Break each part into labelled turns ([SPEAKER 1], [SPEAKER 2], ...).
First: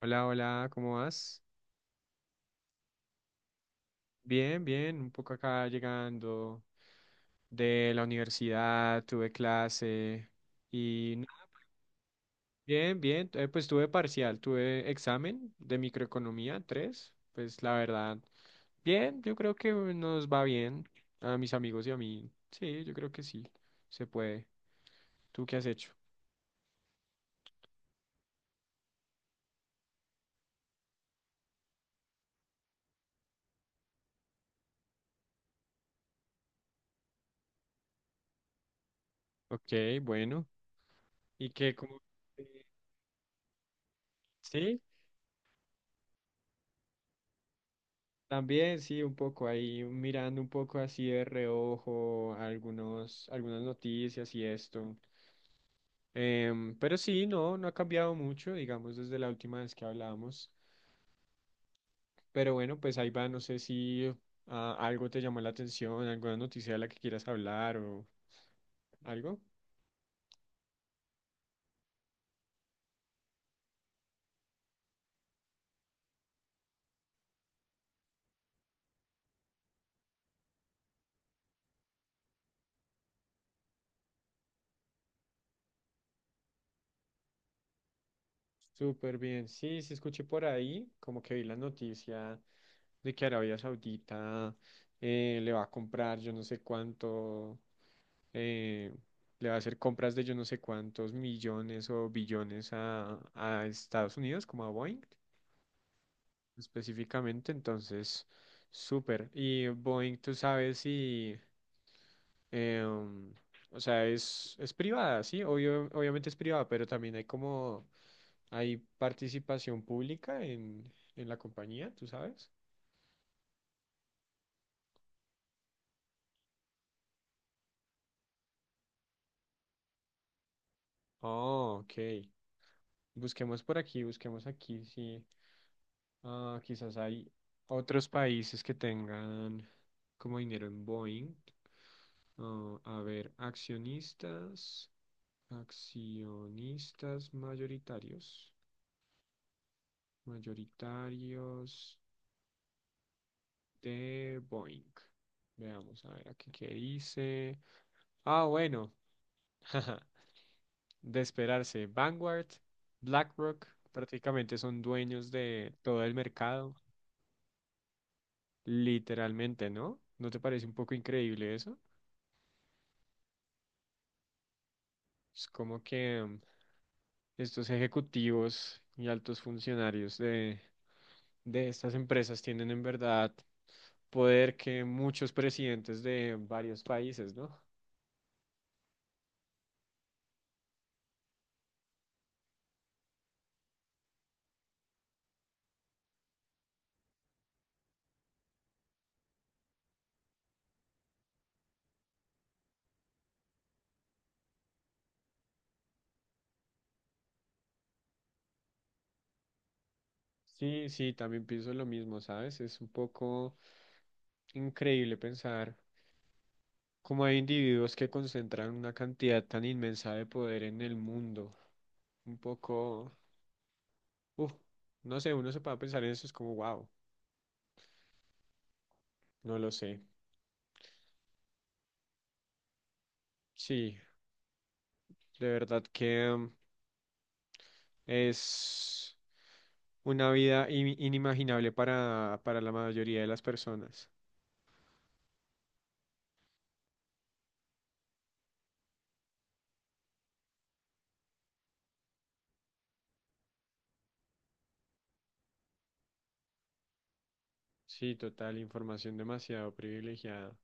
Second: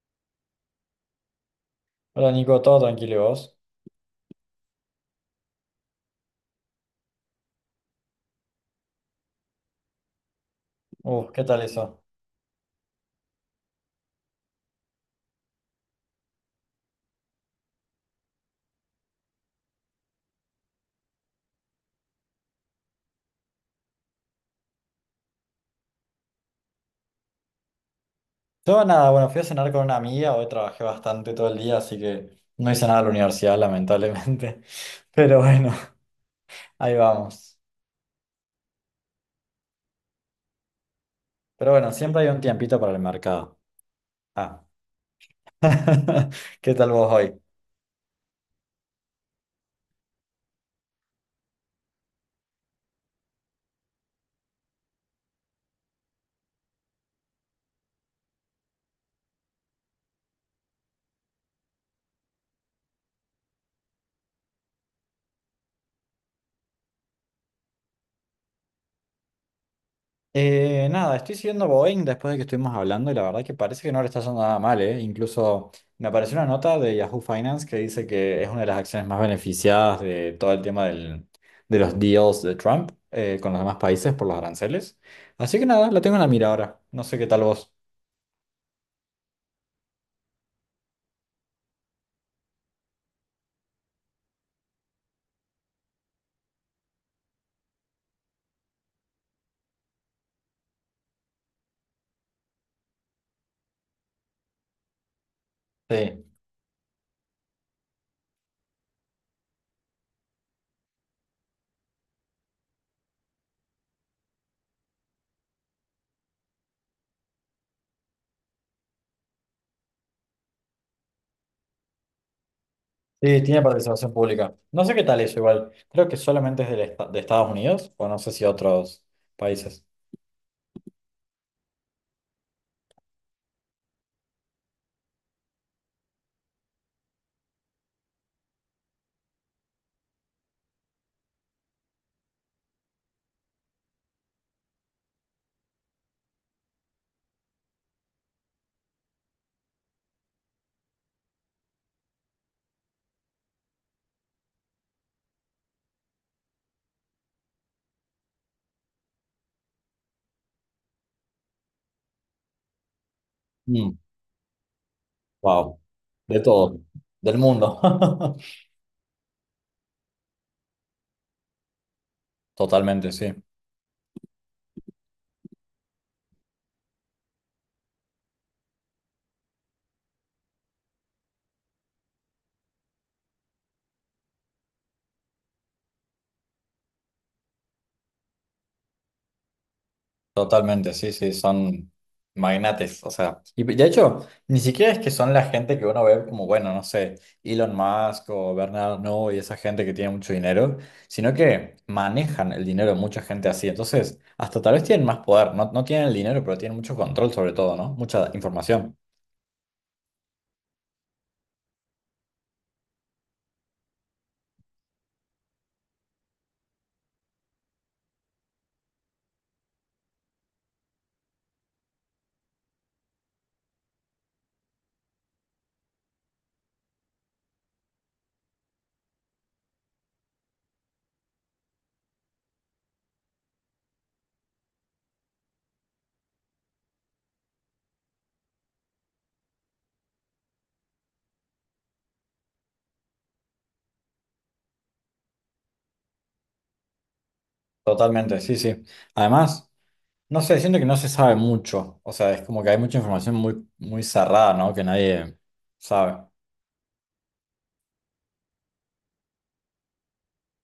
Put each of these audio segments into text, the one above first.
[SPEAKER 1] Hola, hola, ¿cómo vas?
[SPEAKER 2] Hola Nico, todo tranquilo, ¿y vos?
[SPEAKER 1] Bien, bien, un poco acá llegando de la universidad, tuve clase y
[SPEAKER 2] Uf, ¿qué
[SPEAKER 1] nada,
[SPEAKER 2] tal eso?
[SPEAKER 1] bien, bien, pues tuve parcial, tuve examen de microeconomía tres, pues la verdad, bien, yo creo que nos va bien a mis amigos y a mí, sí, yo creo que sí, se puede. ¿Tú qué has hecho?
[SPEAKER 2] Yo nada, bueno, fui a cenar con una amiga, hoy trabajé bastante todo el día, así que no hice nada de la universidad, lamentablemente. Pero bueno, ahí vamos.
[SPEAKER 1] Ok, bueno, ¿y
[SPEAKER 2] Pero
[SPEAKER 1] qué,
[SPEAKER 2] bueno,
[SPEAKER 1] cómo,
[SPEAKER 2] siempre hay un
[SPEAKER 1] eh,
[SPEAKER 2] tiempito para el mercado. Ah.
[SPEAKER 1] sí,
[SPEAKER 2] ¿Qué tal vos hoy?
[SPEAKER 1] también sí, un poco ahí mirando un poco así de reojo algunos, algunas noticias y esto. Pero sí, no, no ha cambiado mucho, digamos, desde la última vez que hablamos. Pero bueno, pues ahí va, no sé si algo te llamó la atención, alguna noticia de la que quieras hablar o algo.
[SPEAKER 2] Nada, estoy siguiendo Boeing después de que estuvimos hablando y la verdad que parece que no le está yendo nada mal, ¿eh? Incluso me apareció una nota de Yahoo Finance que dice que es una de las acciones más beneficiadas de todo el tema de los deals de Trump con los demás países por los aranceles. Así que nada, la tengo en la mira ahora. No sé qué tal vos.
[SPEAKER 1] Súper bien, sí, sí escuché por ahí, como que vi la noticia de que Arabia Saudita le va a comprar yo no sé cuánto. eh, Le va a hacer compras de yo no sé cuántos millones o billones a Estados Unidos, como a Boeing
[SPEAKER 2] Sí,
[SPEAKER 1] específicamente. Entonces, súper. Y Boeing, tú sabes si, em, o sea, es privada, sí, obviamente es privada, pero también hay como, hay participación pública en la compañía, tú sabes.
[SPEAKER 2] sí, tiene participación pública. No sé qué tal eso igual. Creo que solamente es de Estados Unidos o no sé si otros países.
[SPEAKER 1] Oh, ok. Busquemos por aquí, busquemos aquí, sí. Ah, quizás hay otros países que tengan como dinero en Boeing. Ah, a ver, accionistas, accionistas mayoritarios, mayoritarios de Boeing. Veamos, a ver, aquí qué dice. Ah, bueno, de esperarse. Vanguard, BlackRock,
[SPEAKER 2] Mm,
[SPEAKER 1] prácticamente son dueños de
[SPEAKER 2] wow,
[SPEAKER 1] todo el
[SPEAKER 2] de
[SPEAKER 1] mercado,
[SPEAKER 2] todo, del mundo.
[SPEAKER 1] literalmente, ¿no? ¿No te parece un poco increíble eso?
[SPEAKER 2] Totalmente, sí.
[SPEAKER 1] Es como que estos ejecutivos y altos funcionarios de estas empresas tienen en verdad poder que muchos presidentes de varios países, ¿no?
[SPEAKER 2] Totalmente, sí, sí, son magnates, o sea, y de hecho, ni siquiera es que son la gente que uno ve como, bueno, no sé, Elon Musk o Bernard Arnault y esa gente que tiene mucho dinero, sino que manejan el dinero de mucha gente así, entonces, hasta tal vez tienen más poder, no, no tienen el dinero, pero tienen mucho control sobre todo, ¿no? Mucha información.
[SPEAKER 1] Sí, sí, también pienso lo mismo, ¿sabes? Es un poco increíble pensar cómo hay individuos que concentran una cantidad tan inmensa de poder en el mundo. Un poco, uff, no sé, uno se puede pensar en eso, es como, wow, no lo sé. Sí, de verdad que... Es una vida inimaginable para la mayoría de las personas.
[SPEAKER 2] Totalmente, sí, sí. Además, no sé, siento que no se sabe mucho, o sea, es como que hay mucha información muy, muy cerrada, ¿no? Que nadie sabe.
[SPEAKER 1] Sí, total, información demasiado privilegiada.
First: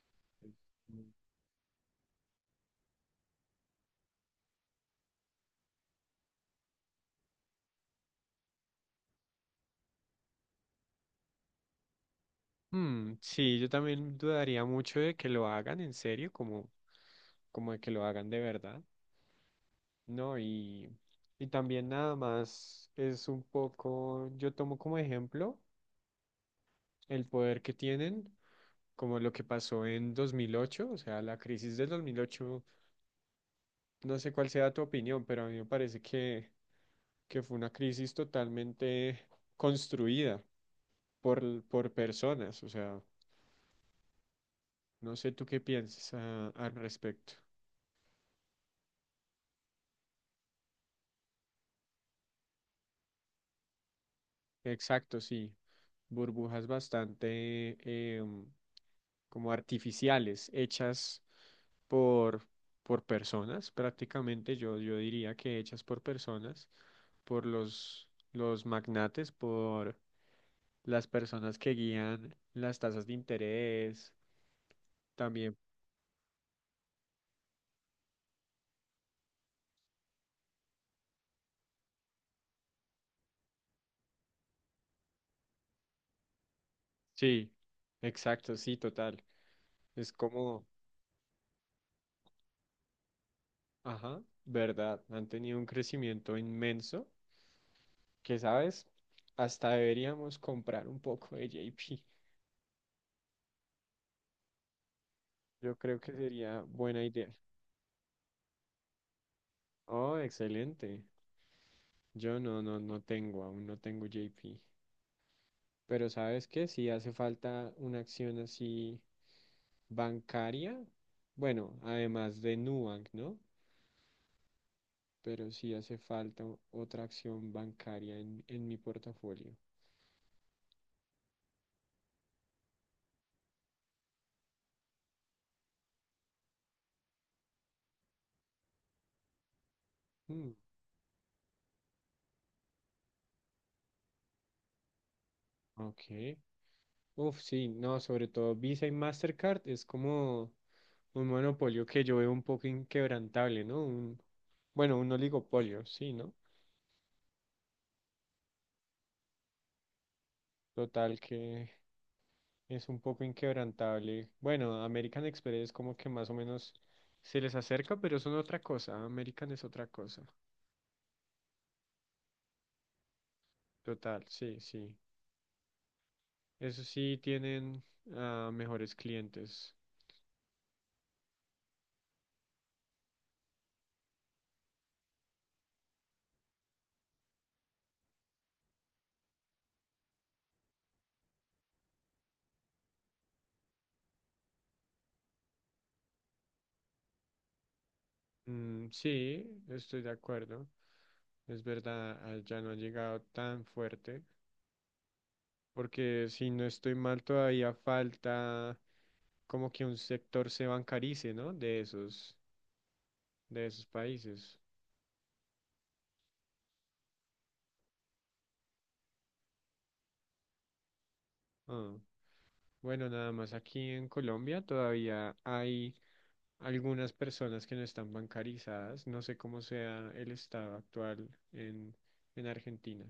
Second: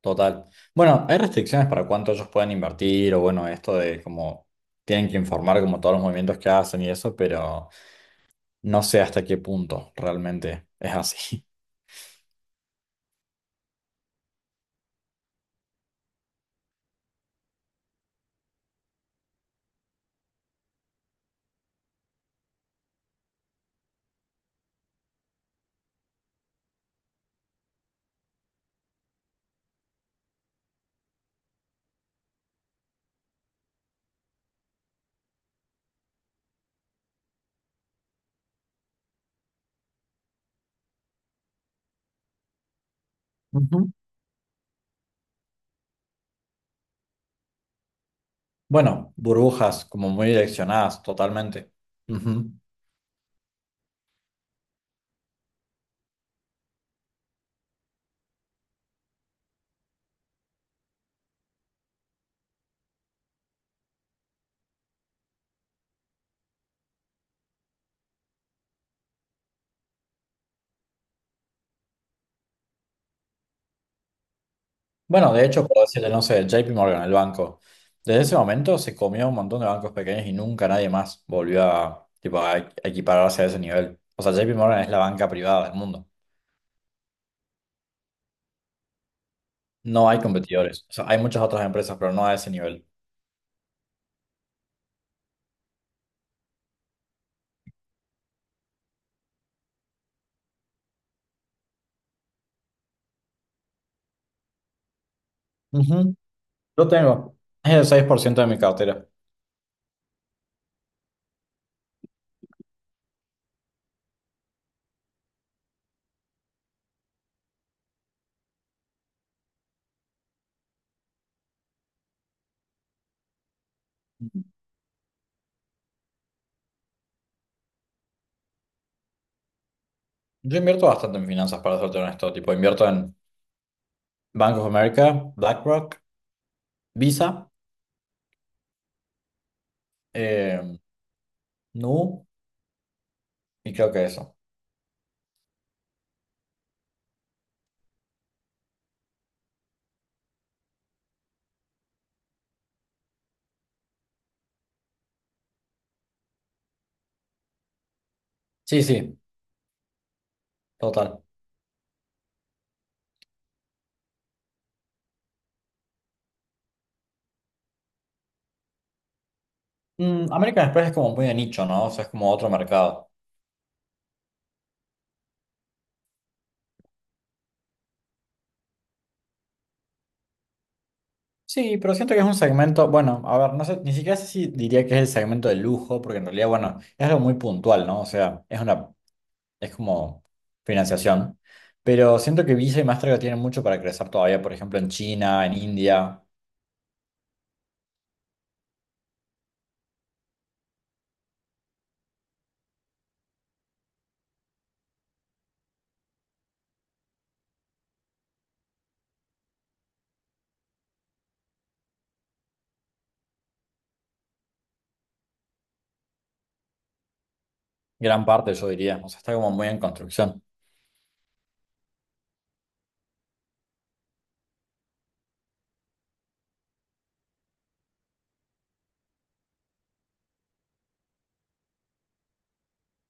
[SPEAKER 2] Total. Bueno, hay restricciones para cuánto ellos pueden invertir o bueno, esto de como tienen que informar como todos los movimientos que hacen y eso, pero no sé hasta qué punto realmente es así.
[SPEAKER 1] Hmm, sí, yo también dudaría mucho de que lo hagan en serio, como, de que lo hagan de verdad, ¿no? Y también nada más es un poco, yo tomo como ejemplo el poder que tienen, como lo que pasó en 2008, o sea, la crisis del 2008. No sé cuál sea tu opinión, pero a mí me parece que fue una crisis totalmente construida por personas. O sea,
[SPEAKER 2] Ujú.
[SPEAKER 1] no sé tú qué piensas al respecto.
[SPEAKER 2] Bueno, burbujas como muy direccionadas totalmente. Ujú.
[SPEAKER 1] Exacto, sí. Burbujas bastante em, como artificiales, hechas por, por personas, prácticamente yo diría que hechas por personas, por los magnates, por las personas que guían las tasas de interés,
[SPEAKER 2] Bueno, de
[SPEAKER 1] también.
[SPEAKER 2] hecho, puedo decirle, no sé, JP Morgan, el banco, desde ese momento se comió un montón de bancos pequeños y nunca nadie más volvió a, tipo, a equipararse a ese nivel. O sea, JP Morgan es la banca privada del mundo.
[SPEAKER 1] Sí, exacto, sí, total.
[SPEAKER 2] No
[SPEAKER 1] Es
[SPEAKER 2] hay
[SPEAKER 1] como,
[SPEAKER 2] competidores. O sea, hay muchas otras empresas, pero no a ese nivel.
[SPEAKER 1] ajá, verdad, han tenido un crecimiento inmenso que, ¿sabes? Hasta deberíamos comprar un poco de JP. Yo creo que
[SPEAKER 2] Ujú.
[SPEAKER 1] sería
[SPEAKER 2] Yo
[SPEAKER 1] buena idea.
[SPEAKER 2] tengo es el 6% de mi cartera.
[SPEAKER 1] Oh, excelente. Yo no, no, no tengo, aún no tengo JP. Pero ¿sabes qué? Si hace falta una acción así bancaria, bueno, además de Nubank, ¿no? Pero sí hace falta otra acción bancaria en mi portafolio.
[SPEAKER 2] Yo invierto bastante en finanzas, para serte honesto. Tipo, invierto en Bank of America, BlackRock, Visa,
[SPEAKER 1] Mm,
[SPEAKER 2] eh, Nu y creo que eso.
[SPEAKER 1] ok. Uf, sí, no, sobre todo Visa y Mastercard es como un monopolio que yo veo un poco inquebrantable, ¿no? Un, bueno, un oligopolio, sí, ¿no?
[SPEAKER 2] Sí, sí,
[SPEAKER 1] Total
[SPEAKER 2] total.
[SPEAKER 1] que es un poco inquebrantable. Bueno, American Express como que más o menos se les acerca, pero son otra cosa. American es otra cosa.
[SPEAKER 2] Mm, American Express es como muy de nicho, ¿no? O sea, es como otro mercado.
[SPEAKER 1] Total, sí, sí. Eso sí tienen mejores clientes.
[SPEAKER 2] Sí, pero siento que es un segmento, bueno, a ver, no sé, ni siquiera sé si diría que es el segmento de lujo, porque en realidad, bueno, es algo muy puntual, ¿no? O sea, es una es como financiación. Pero siento que Visa y Mastercard tienen mucho para crecer todavía, por ejemplo, en China, en India,
[SPEAKER 1] Mm, sí, estoy de acuerdo. Es verdad, ya no ha llegado tan fuerte, porque si no estoy mal, todavía falta como que un sector se bancarice, ¿no? De esos países.
[SPEAKER 2] gran parte, yo diría. O sea, está como muy en construcción.
[SPEAKER 1] Ah, bueno, nada más aquí en Colombia todavía hay algunas personas que no están bancarizadas. No sé cómo sea el estado actual en Argentina.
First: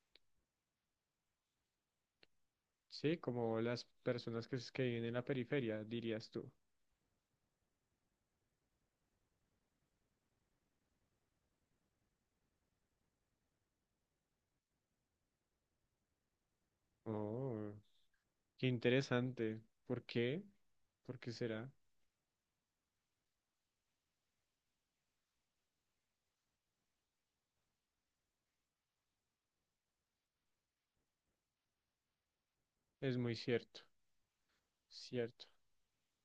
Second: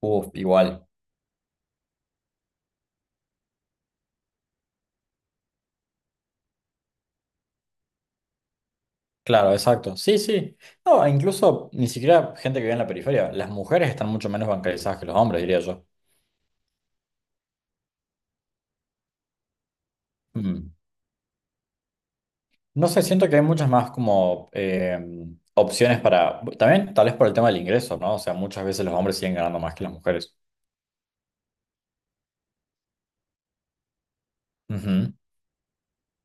[SPEAKER 2] Uf, igual.
[SPEAKER 1] Sí, como las personas que, que viven en la periferia, dirías tú.
[SPEAKER 2] Claro, exacto. Sí, sí. No, e incluso ni siquiera gente que vive en la periferia. Las mujeres están mucho menos bancarizadas que los hombres, diría yo.
[SPEAKER 1] Oh. Qué interesante. ¿Por qué?
[SPEAKER 2] Mm.
[SPEAKER 1] ¿Por qué será?
[SPEAKER 2] No sé, siento que hay muchas más como opciones para... También tal vez por el tema del ingreso, ¿no? O sea, muchas veces los hombres siguen ganando más que las mujeres.
[SPEAKER 1] Es muy cierto,
[SPEAKER 2] Ujú.
[SPEAKER 1] cierto.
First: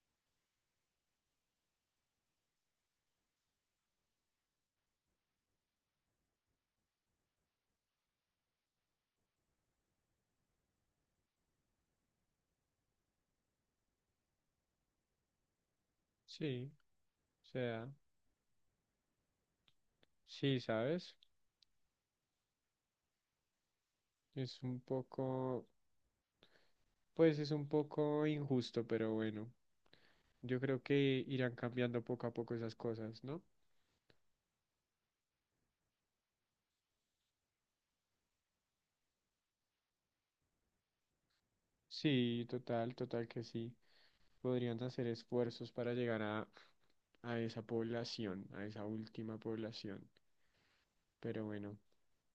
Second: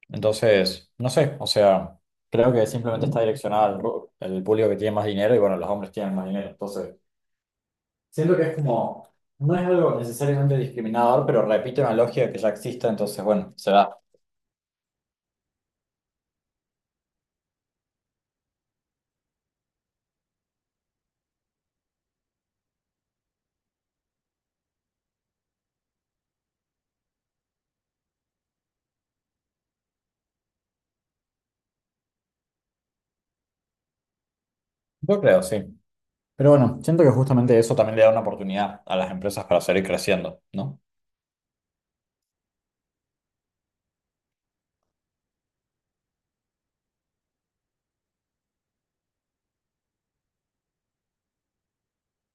[SPEAKER 2] Entonces, no sé, o sea, creo que simplemente está direccionada al el público que tiene más dinero y bueno, los hombres tienen más dinero. Entonces, siento que es como, no es algo necesariamente discriminador, pero repite una lógica que ya existe, entonces, bueno, se da.
[SPEAKER 1] Sí, o sea, sí, ¿sabes? Es un poco, pues es un poco injusto, pero bueno, yo creo que irán cambiando poco a poco esas cosas, ¿no?
[SPEAKER 2] Yo creo, sí. Pero bueno, siento que justamente eso también le da una oportunidad a las empresas para seguir creciendo, ¿no?
[SPEAKER 1] Sí, total, total que sí. Podrían hacer esfuerzos para llegar a esa población, a esa última población. Pero bueno,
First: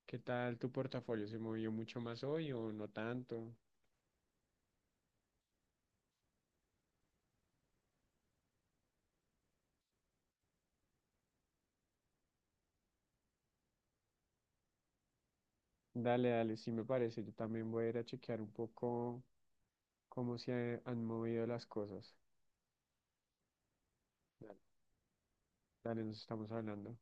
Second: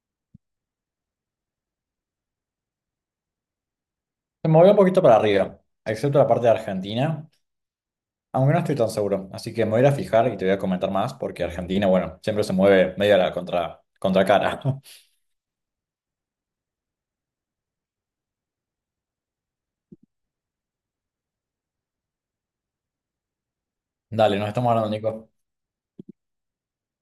[SPEAKER 1] ¿qué tal tu portafolio? ¿Se movió mucho más hoy o no tanto?
[SPEAKER 2] Se movió un poquito para arriba, excepto la parte de Argentina, aunque no estoy tan seguro. Así que me voy a ir a fijar y te voy a comentar más, porque Argentina, bueno, siempre se mueve medio a la contra, contracara.
[SPEAKER 1] Dale, dale, sí me parece. Yo también voy a ir a chequear un poco cómo se han movido las cosas.
[SPEAKER 2] Dale, nos
[SPEAKER 1] Dale,
[SPEAKER 2] estamos hablando, Nico.
[SPEAKER 1] dale, nos estamos hablando.